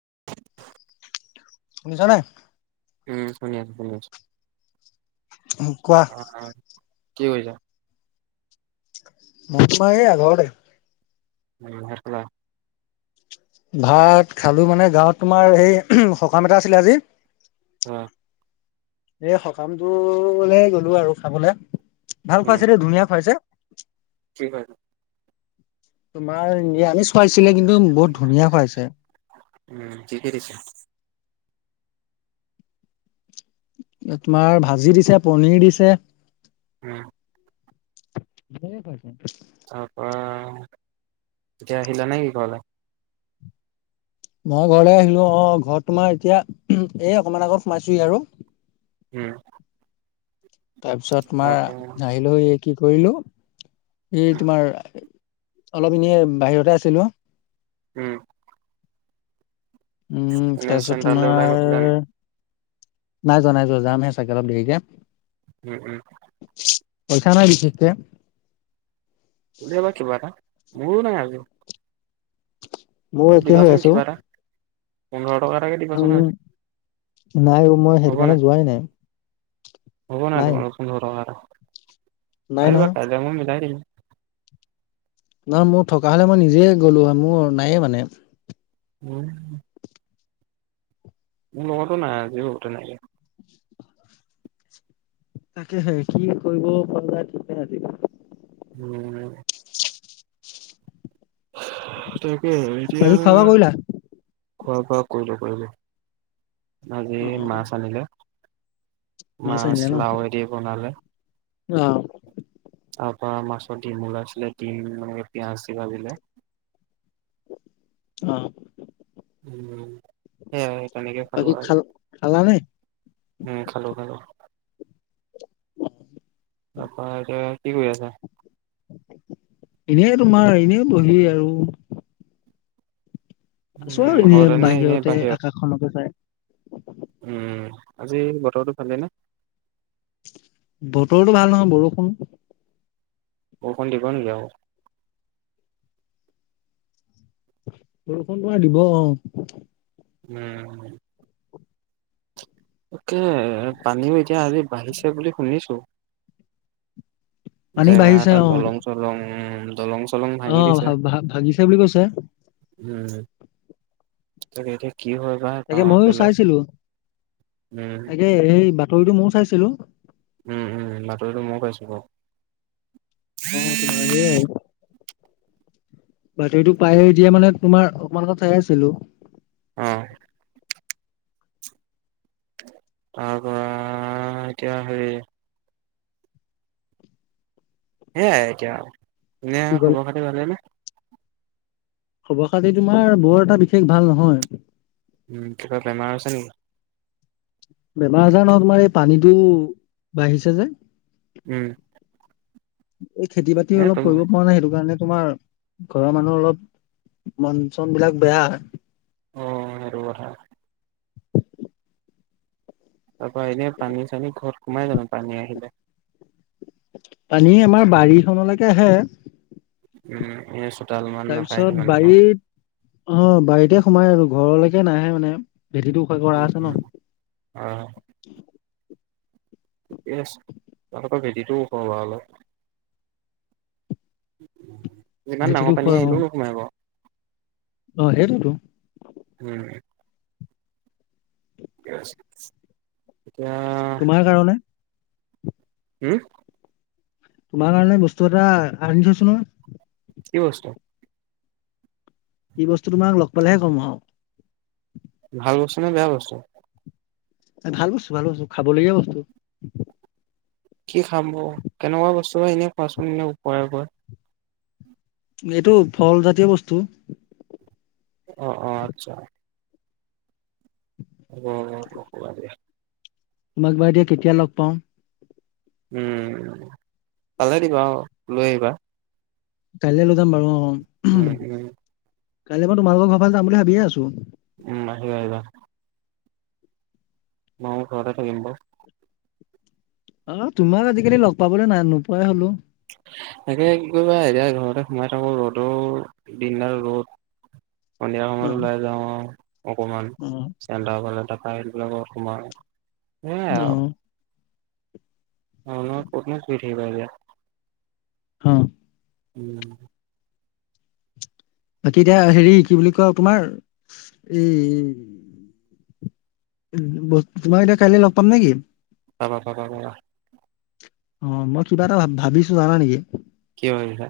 [unintelligible] শুনি ছানে? উম শুনি আছো শুনি আছো কোৱা অ'। কি কৰিছা? মই এ আ ঘৰতে। উম, ভাত খালা? ভাত খালো মানে গাঁৱত তোমাৰ সেই সকাম এটা আছিলে আজি। আহ। এ সকামটো লে গলো আৰু খাবলে, ভাল উম খুৱাইছে দে ধুনীয়া খুৱাইছে। কি খোৱাইছে? টোমাৰ চুৱাইছিলে কিন্তু বহুত ধুনীয়া খুৱাইছে। উম কি কি দিছে তোমাৰ ভাজি দিছে পনিৰ দিছে। উম। [unintelligible] তাৰ পৰাৰা, এতিয়া আহিলা নে কি ঘৰলৈ? মই ঘৰলে আহিলো অ ঘৰত তোমাৰ এতিয়া, এ অকমান আগত সোমাইছোি আৰু। উম। তাৰপিছত তোমাৰ তাৰ পৰা আহিলো এই কি কৰিলো, এই উম তোমাৰ। অলপ এনেই বাহিৰতে আছিলো। উম। উম এনে তাৰপিছত চেণ্টাৰলৈ ওলাই তোমাৰ। গৈছিলা নেকি নাই যোৱা নাই যোৱা যামহে চাগে অলপ দেৰিকে। উম উম। পইচা নাই বিশষ কে উলিয়াবা কিবা এ ন মোৰো নাই আজিও। মই একে হৈ আছো ঔ। কিবা এটা পোন্ধৰ টকা একে দিবাচোন আৰু, নাই অ' মই সেইটো হ'ব কাৰণে ন। যোৱাই নাই হ'ব নাই তোমাৰ ওচৰত পোন্ধৰটকা এটা। নাই আহিবা নহয় কাইলৈ মই মিলাই দিম। নহ মোৰ থকা হলে মই নিজে গ'লো হয় মোৰ নায়ে মানে। উম। মোৰ লগতো নাই আজিটো তেনেকে। তাকে হে কি কৰিব পাৰা ঠিকে আহিবা। উম। তাকে এতিয়া। বাকী খোৱা বোৱা কৰিলা খোৱা বোৱা কৰিলো, কৰিলোঁ, আজি অ মাছ আনিলে। মাছ আনিলে ন লাওঁ এৰি বনালে। অ তাৰ পৰা মাছৰ দিম উলাইছিলে, দিম মানে পিয়াঁজ দি ভাজিলে। উম। উম, সেয়াই তেনেকে বাকী খালোঁ খাল আৰু। খালানে উম, খালোঁ, খালোঁ। তাৰপৰা, এতিয়া কি কৰি আছা? এনেই তোমাৰ, এনেই বহি আৰু চব উম এনে ঘৰতে নে এনেই বাহিৰতে বাহিৰত? আকাশখনকে চাই। উম, আজি বতৰটো ভালেই নে? বতৰটো ভাল নহয়, বৰষুণ। বৰষুণ দিব নেকি আৰু? বৰষুণ পুৰা দিব। উম। তাকে, পানীও এতিয়া আজি বাঢ়িছে বুলি শুনিছোঁ। পানী জেগা বাঢ়িছে এটাত অ দলং চলং উ, দলং চলং অ', ভাঙি দিছে। ভা-ভা ভাগিছে বুলি কৈছে। উম, তাকেই ঠিক। তাকে ময়ো চাইছিলোঁ, উম তাকে সেই বাতৰিটো ময়ো চাইছিলোঁ। উম, উম, বাতৰিতটো মই পাইছো বাৰু। অ', তোমাৰ এয়াই। বাতৰিটো পায়ে এতিয়া মানে তোমাৰ অকমান আগত চাই আছিলো। অ। তাৰপৰা, এতিয়া হেৰি। সেয়াই এতিয়া আৰু কুনে কি কল খবৰ খাতি ভালে ন খবৰ খাতি তোমাৰ বৰ এটা বিশেষ ভাল নহয় উম কিবা বেমাৰ আছে নেকি বেমাৰ আজাৰ নহয় তোমাৰ এই পানীটো বাঢ়িছে যে উম এই খেতি বাতি এ অলপ তুম কৰিব পৰা নাই সেইটো কাৰণে তোমাৰ ঘৰৰ মানুহৰ অলপ মন চন বিলাক বেয়া উ আৰুবা তাৰপা এনে পানী চানী ঘৰত সোমাই জানো পানী আহিলে পানী আমাৰ বাৰীখনলৈকে আহে উম এইছ তাৰপিছত বাৰীত অ বাৰীতে সোমাই আৰু ঘৰলৈকে নাহে মানে ভেটিটোো খয় কৰা উম আছে উম ন ঠিক আছে তৰ ভেটিটো কা অলপ ইমান ভেটিটো ডাঙৰ ওখ অ পানী আহিলেও সোমাই ব অ হো উম এতিয়া তোমাৰ কাৰণে হম তোমাৰ কাৰণে বস্তু এটা আনিছচোন নহ কি বস্তু কি বস্তু তোমাক লগ পালেহে কম আৰু ভাল বস্তা নে বেয়া বস্তু ভাল বস্তু ভাল বছো খাবলগীয়া বস্তু কি খাম কেনেকুৱা বস্তু হয় এনে খোৱাচোন এনে ওপৰে ওপৰত এইটো ফলজাতীয় বস্তু অ অ আচ্ছা উ তোমাক বাৰু এ দিয়য়া কেতিয়া লগ পাওঁ উম তালে দিবা লৈ আহিবা কাইলৈ লৈ যাম বাৰু অ উম উম কাইলে মই তোমালোকৰ ঘৰ ভালে যাম বুলি ভাবিয়ে আছো উম হ হদা ম ঘৰে াগিব অ তোমাক আজিকালি লগ পাবলৈ না নোপোৱাই হলো তাকে কৰিবা এৰিয়া ঘৰত ততে সোমাই থাকো ৰ'দৰ দিনদাৰ ৰ'দ সন্ধিয়া অ সময়ত ওলাই যাওঁ আৰু অকমান অ চডা বালা সবিলাকৰ সোমা সেয়াই অ আৰু অ কতন প থাকিবতি অহ, উম, বাকী এতিয়া হেৰি কি বুলি কয় তোমাৰ এই, তোমাৰ এতিয়া কাইলে লগ পাম নেকি? পাবা-পাবা, অ, মই কিবা এটা ভাবিছো জানা নেকি? কি হয় বা?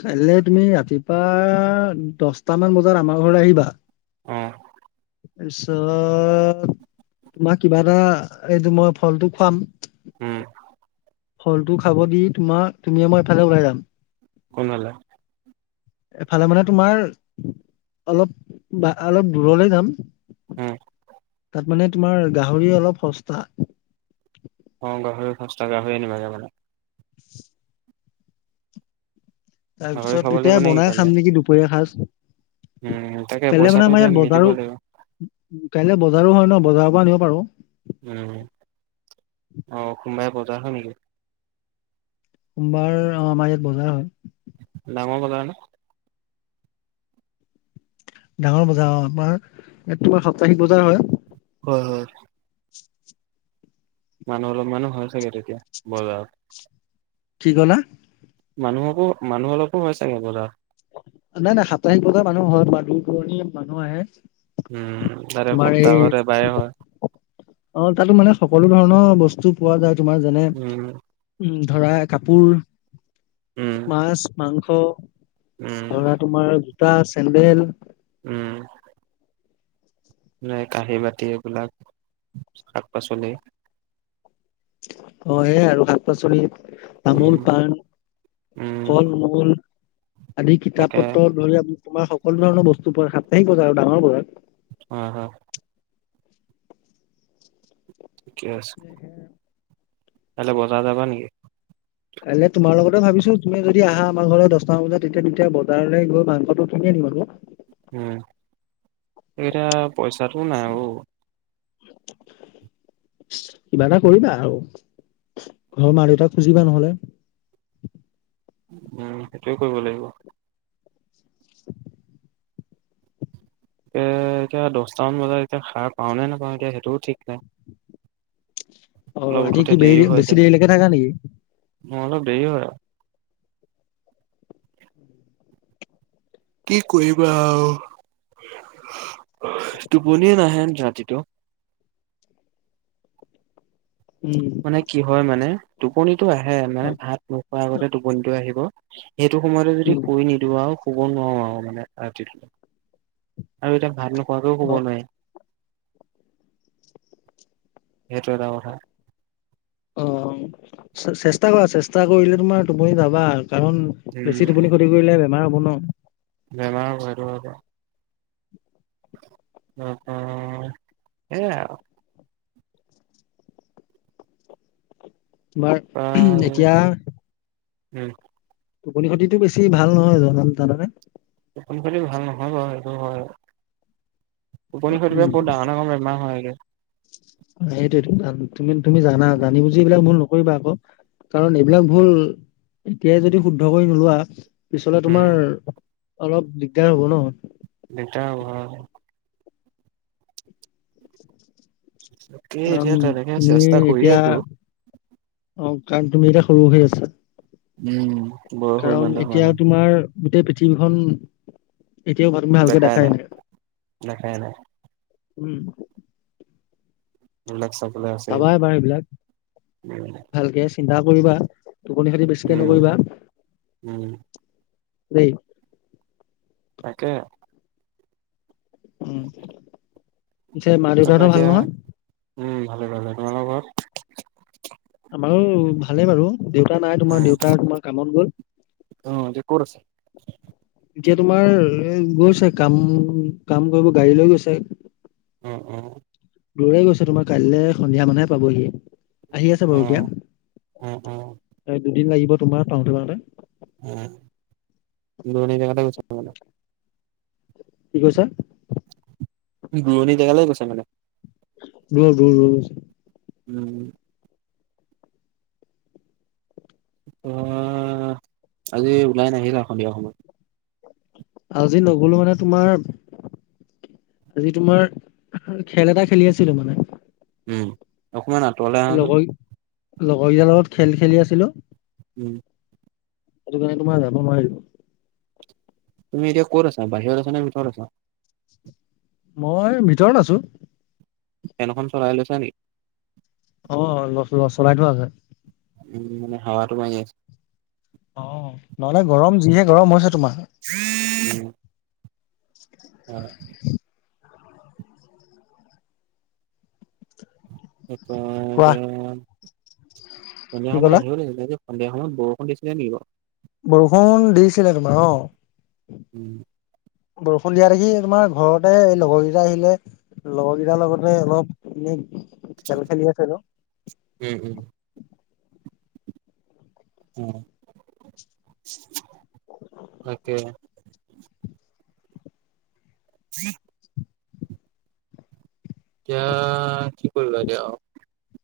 কাইলে তুমি ৰাতিপুৱা দহটামান বজাত আমাৰ ঘৰত আহিবা। অহ, তাৰপিছত তোমাক কিবা এটা এইটো মই ফলটো খুৱাম। উম ফলটো খাব দি তোমাৰ তুমিয়ে মই এফালে ওলাই যাম কোনফালে এফালে মানে তোমাৰ অলপ বা অলপ দূৰলে যাম উম তাত মানে তোমাৰ গাহৰি অলপ সস্তা অ গাহৰি সস্তা গাহৰি আনিবাগে মানে [inaudible] গাহৰি তাৰপিছত খাব লাগিব দুটাই নেকি বনাই কাইলে খাম নেকি দুপৰীয়া সাজ উম তাকে কাইলে মানে পইচাটো আমাৰ এতিয়া ইয়াত মিলিব বজাৰো লাগিব কাইলে বজাৰো হয় ন বজাৰৰ পৰা আনিব পাৰো উম অহ সোমবাৰে বজাৰ হয় নেকি সোমবাৰ অ আমাৰ ইয়াত বজাৰ হয় ডাঙৰ বজাৰ ন ডাঙৰ বজাৰ অ তোমাৰ ইয়াত তোমাৰ সপ্তাহিক বজাৰ হয় হয় হয় মানুহ অলপ মানুহ হয় চাগে তেতিয়া বজাৰত কি কলা মানুহকো মানুহ অলপো হয় চাগে বজাৰ নাই নাই সাপ্তাহিক বজাৰ মানুহ হয় তোমাৰ দূৰ দূৰণিৰ মানুহ আহে উম তাৰে তোমাৰ এই সপ্তাহত এবাৰে হয় অ তাতো মানে সকলো ধৰণৰ বস্তু পোৱা যায় তোমাৰ যেনে উম উম ধৰা কাপোৰ উম মাছ মাংস উম ধৰা তোমাৰ জোতা চেন্দেল উম নাই কাঁহী বাতি এইবিলাক শাক-পাচলি। হয়য়ে আৰু শাক পাচলি তামোল উম পাণ। উম ফল মূল আদি কিতাপ তাকে পত্ৰ ধৰি [unintelligible] তোমাৰ সকলো ধৰণৰ বস্তু পোৱা সাপ্তাহিক বজাৰ আৰু ডাঙৰ বজাত। হয় হয়। ঠিকে আছে [inaudible] কাইলৈ বজাৰ যাবা নেকি? কাইলৈ তোমাৰ লগতে ভাবিছো তুমি যদি আহা আমাৰ ঘৰত দচটামান বজাত তেতিয়া দুটা বজাৰলৈ গৈ মাংসটো কিনি আনি। ব [inaudible] উম এইটা পইচাটো নাই ও। [inaudible] কিবা এটা কৰিবা আৰু। ঘৰৰ মা দেউতাক খুজিবা নহলে। উম সেইটোয়ে কৰিব লাগিব। [inaudible] তে এতিয়া দচটামান বজাত এতিয়া সাৰ পাও নে নোপাওঁ এতিয়া সেইটোও ঠিক নাই। অ অলপ ৰাতি উঠোতে কি বেৰি বেছি দেৰিলৈকে থাকা নেকি? অ', অলপ দেৰি হয় কি কৰিবা আৰু। টোপনিয়ে নাহে ৰাতিটো। উম, মানে কি হয় মানে টোপনিটো আহে অ মানে ভাত নোখোৱাৰ আগতে টোপনিটো আহিব সেইটো সময়তে যদি উম, শুই নিদিওঁ আৰু শুব নোৱাৰো আৰু মানে ৰাতিটো। আৰু এতিয়া ভাত নোখোৱাকেও শুব অ' নোৱাৰি। হেটো এটা কথা। অ', চেষ্টা কৰা চেষ্টা কৰিলে তোমাৰ টোপনি যাবা। কাৰণ উম বেছি টোপনি ক্ষতি কৰিলে বেমাৰ হ'ব ন'। বেমাৰ হয়েটো থাকে। [unintelligible] সেই আৰু তোমাৰ ওহুম এতিয়া। উম। টোপনি ক্ষতিটো বেছি ভাল নহয় জানা জানানে? টোপনি খতি ভাল নহয় বাৰু সেইটো হয় টোপনি খতি উম বহুত ডাঙৰ, ডাঙৰ বেমাৰ হয়গে। সেইটোৱে টো তুমি তুমি জানা জানি বুজি এইবিলাক ভুল ন নকৰিবা আকৌ কাৰণ এইবিলাক ভুল এতিয়াই যদি শুদ্ধ কৰি নোলোৱা পিছলে উম তোমাৰ অলপ দিগদাৰ হ'ব ন'। দিগদাৰ হ'ব হয়। তাকেই কাৰণ এতিয়া তেনেকে তুমি চেষ্টা কৰি এতিয়া, আছো। অ', কাৰণ তুমি এতিয়া সৰু হৈ আছা। উম। বয়সো কাৰণ ইমান এটা হোৱা এতিয়া নাই তোমাৰ গোটেই পৃথিৱীখন। এতিয়াও তুমি ভালকে দেখাই নাই, দেখাই নাই উম। লাগ চ [unintelligible] চাবা এবাৰ সেইবিলাক, ভালকে চিন্তা কৰিবা। টোপনি খতি বেছিকে উম নকৰিবা উম দেই। তাকে। উম। পিছে মা তাৰপৰা দেউতাহতৰ ভাল এতিয়া, নহয়? উম, ভালে, ভালে তোমালোকৰ ঘৰত? আমাৰো ভালে বাৰু দেউতা নাই তোমাৰ দেউতা তোমাৰ কামত গ'ল। উ, এতিয়া ক'ত আছে? এতিয়া তোমাৰ গৈছে কাম, কাম কৰিব গাড়ী লৈ গৈছে। উম, উম। দূৰলে গৈছে তোমাৰ কাইলৈ সন্ধিয়া মানেহে পাবহি। আহি আছে অ বাৰু এতিয়া অ অ অ এ দুদিন লাগিব তোমাৰ পাওঁতে পাওঁতে। উম দূৰণি জেগাতে গৈছে নহ'লে। কি কৈছা? দুৰণি জেগালৈ গৈছে মানে। [unintelligible] উম। অ', আজি ওলাই নাহিলা সন্ধিয়া সময়ত। আজি নগ'লো মানে তোমাৰ আজি তোমাৰ খেল এটা খেলি আছিলো মানে। উম অকমান আঁতৰলে আহাচোন। লগৰ লগৰ কেইটাৰ লগত খেল খেলি আছিলো। উম। সেইটো কাৰণে তোমাৰ যাব নোৱাৰিলো। তুমি এতিয়া ক'ত আছা বাহিৰত আছা নে ভিতৰত আছা? মই ভিতৰত আছো। ফেনখন চলাই লৈছা নি? অ', ল-ল চলাই থোৱা আছে। উম, মানে হাৱাটো মাৰি আছে। অ', নহ'লে গৰম যিহে গৰম হৈছে। তোমাৰ উম। অ'। কি কোৱা কয় এতিয়া সন্ধিয়া কি সময়ত ক'লা আহিব দেই, সন্ধিয়া সময়ত বৰষুণ দিছিলে নি বাৰু? বৰষুণ দিছিলে তোমাৰ অ'। উম বৰষুণ দিয়া দেখি তোমাৰ ঘৰতে লগৰকেইটা আহিলে লগৰকেইটাৰ লগতে অলপ এনে খেল খেলি আছিলোঁ। উম উম উম, তাকে। [inaudible] এতিয়া কি কৰিবা এতিয়া? আউ।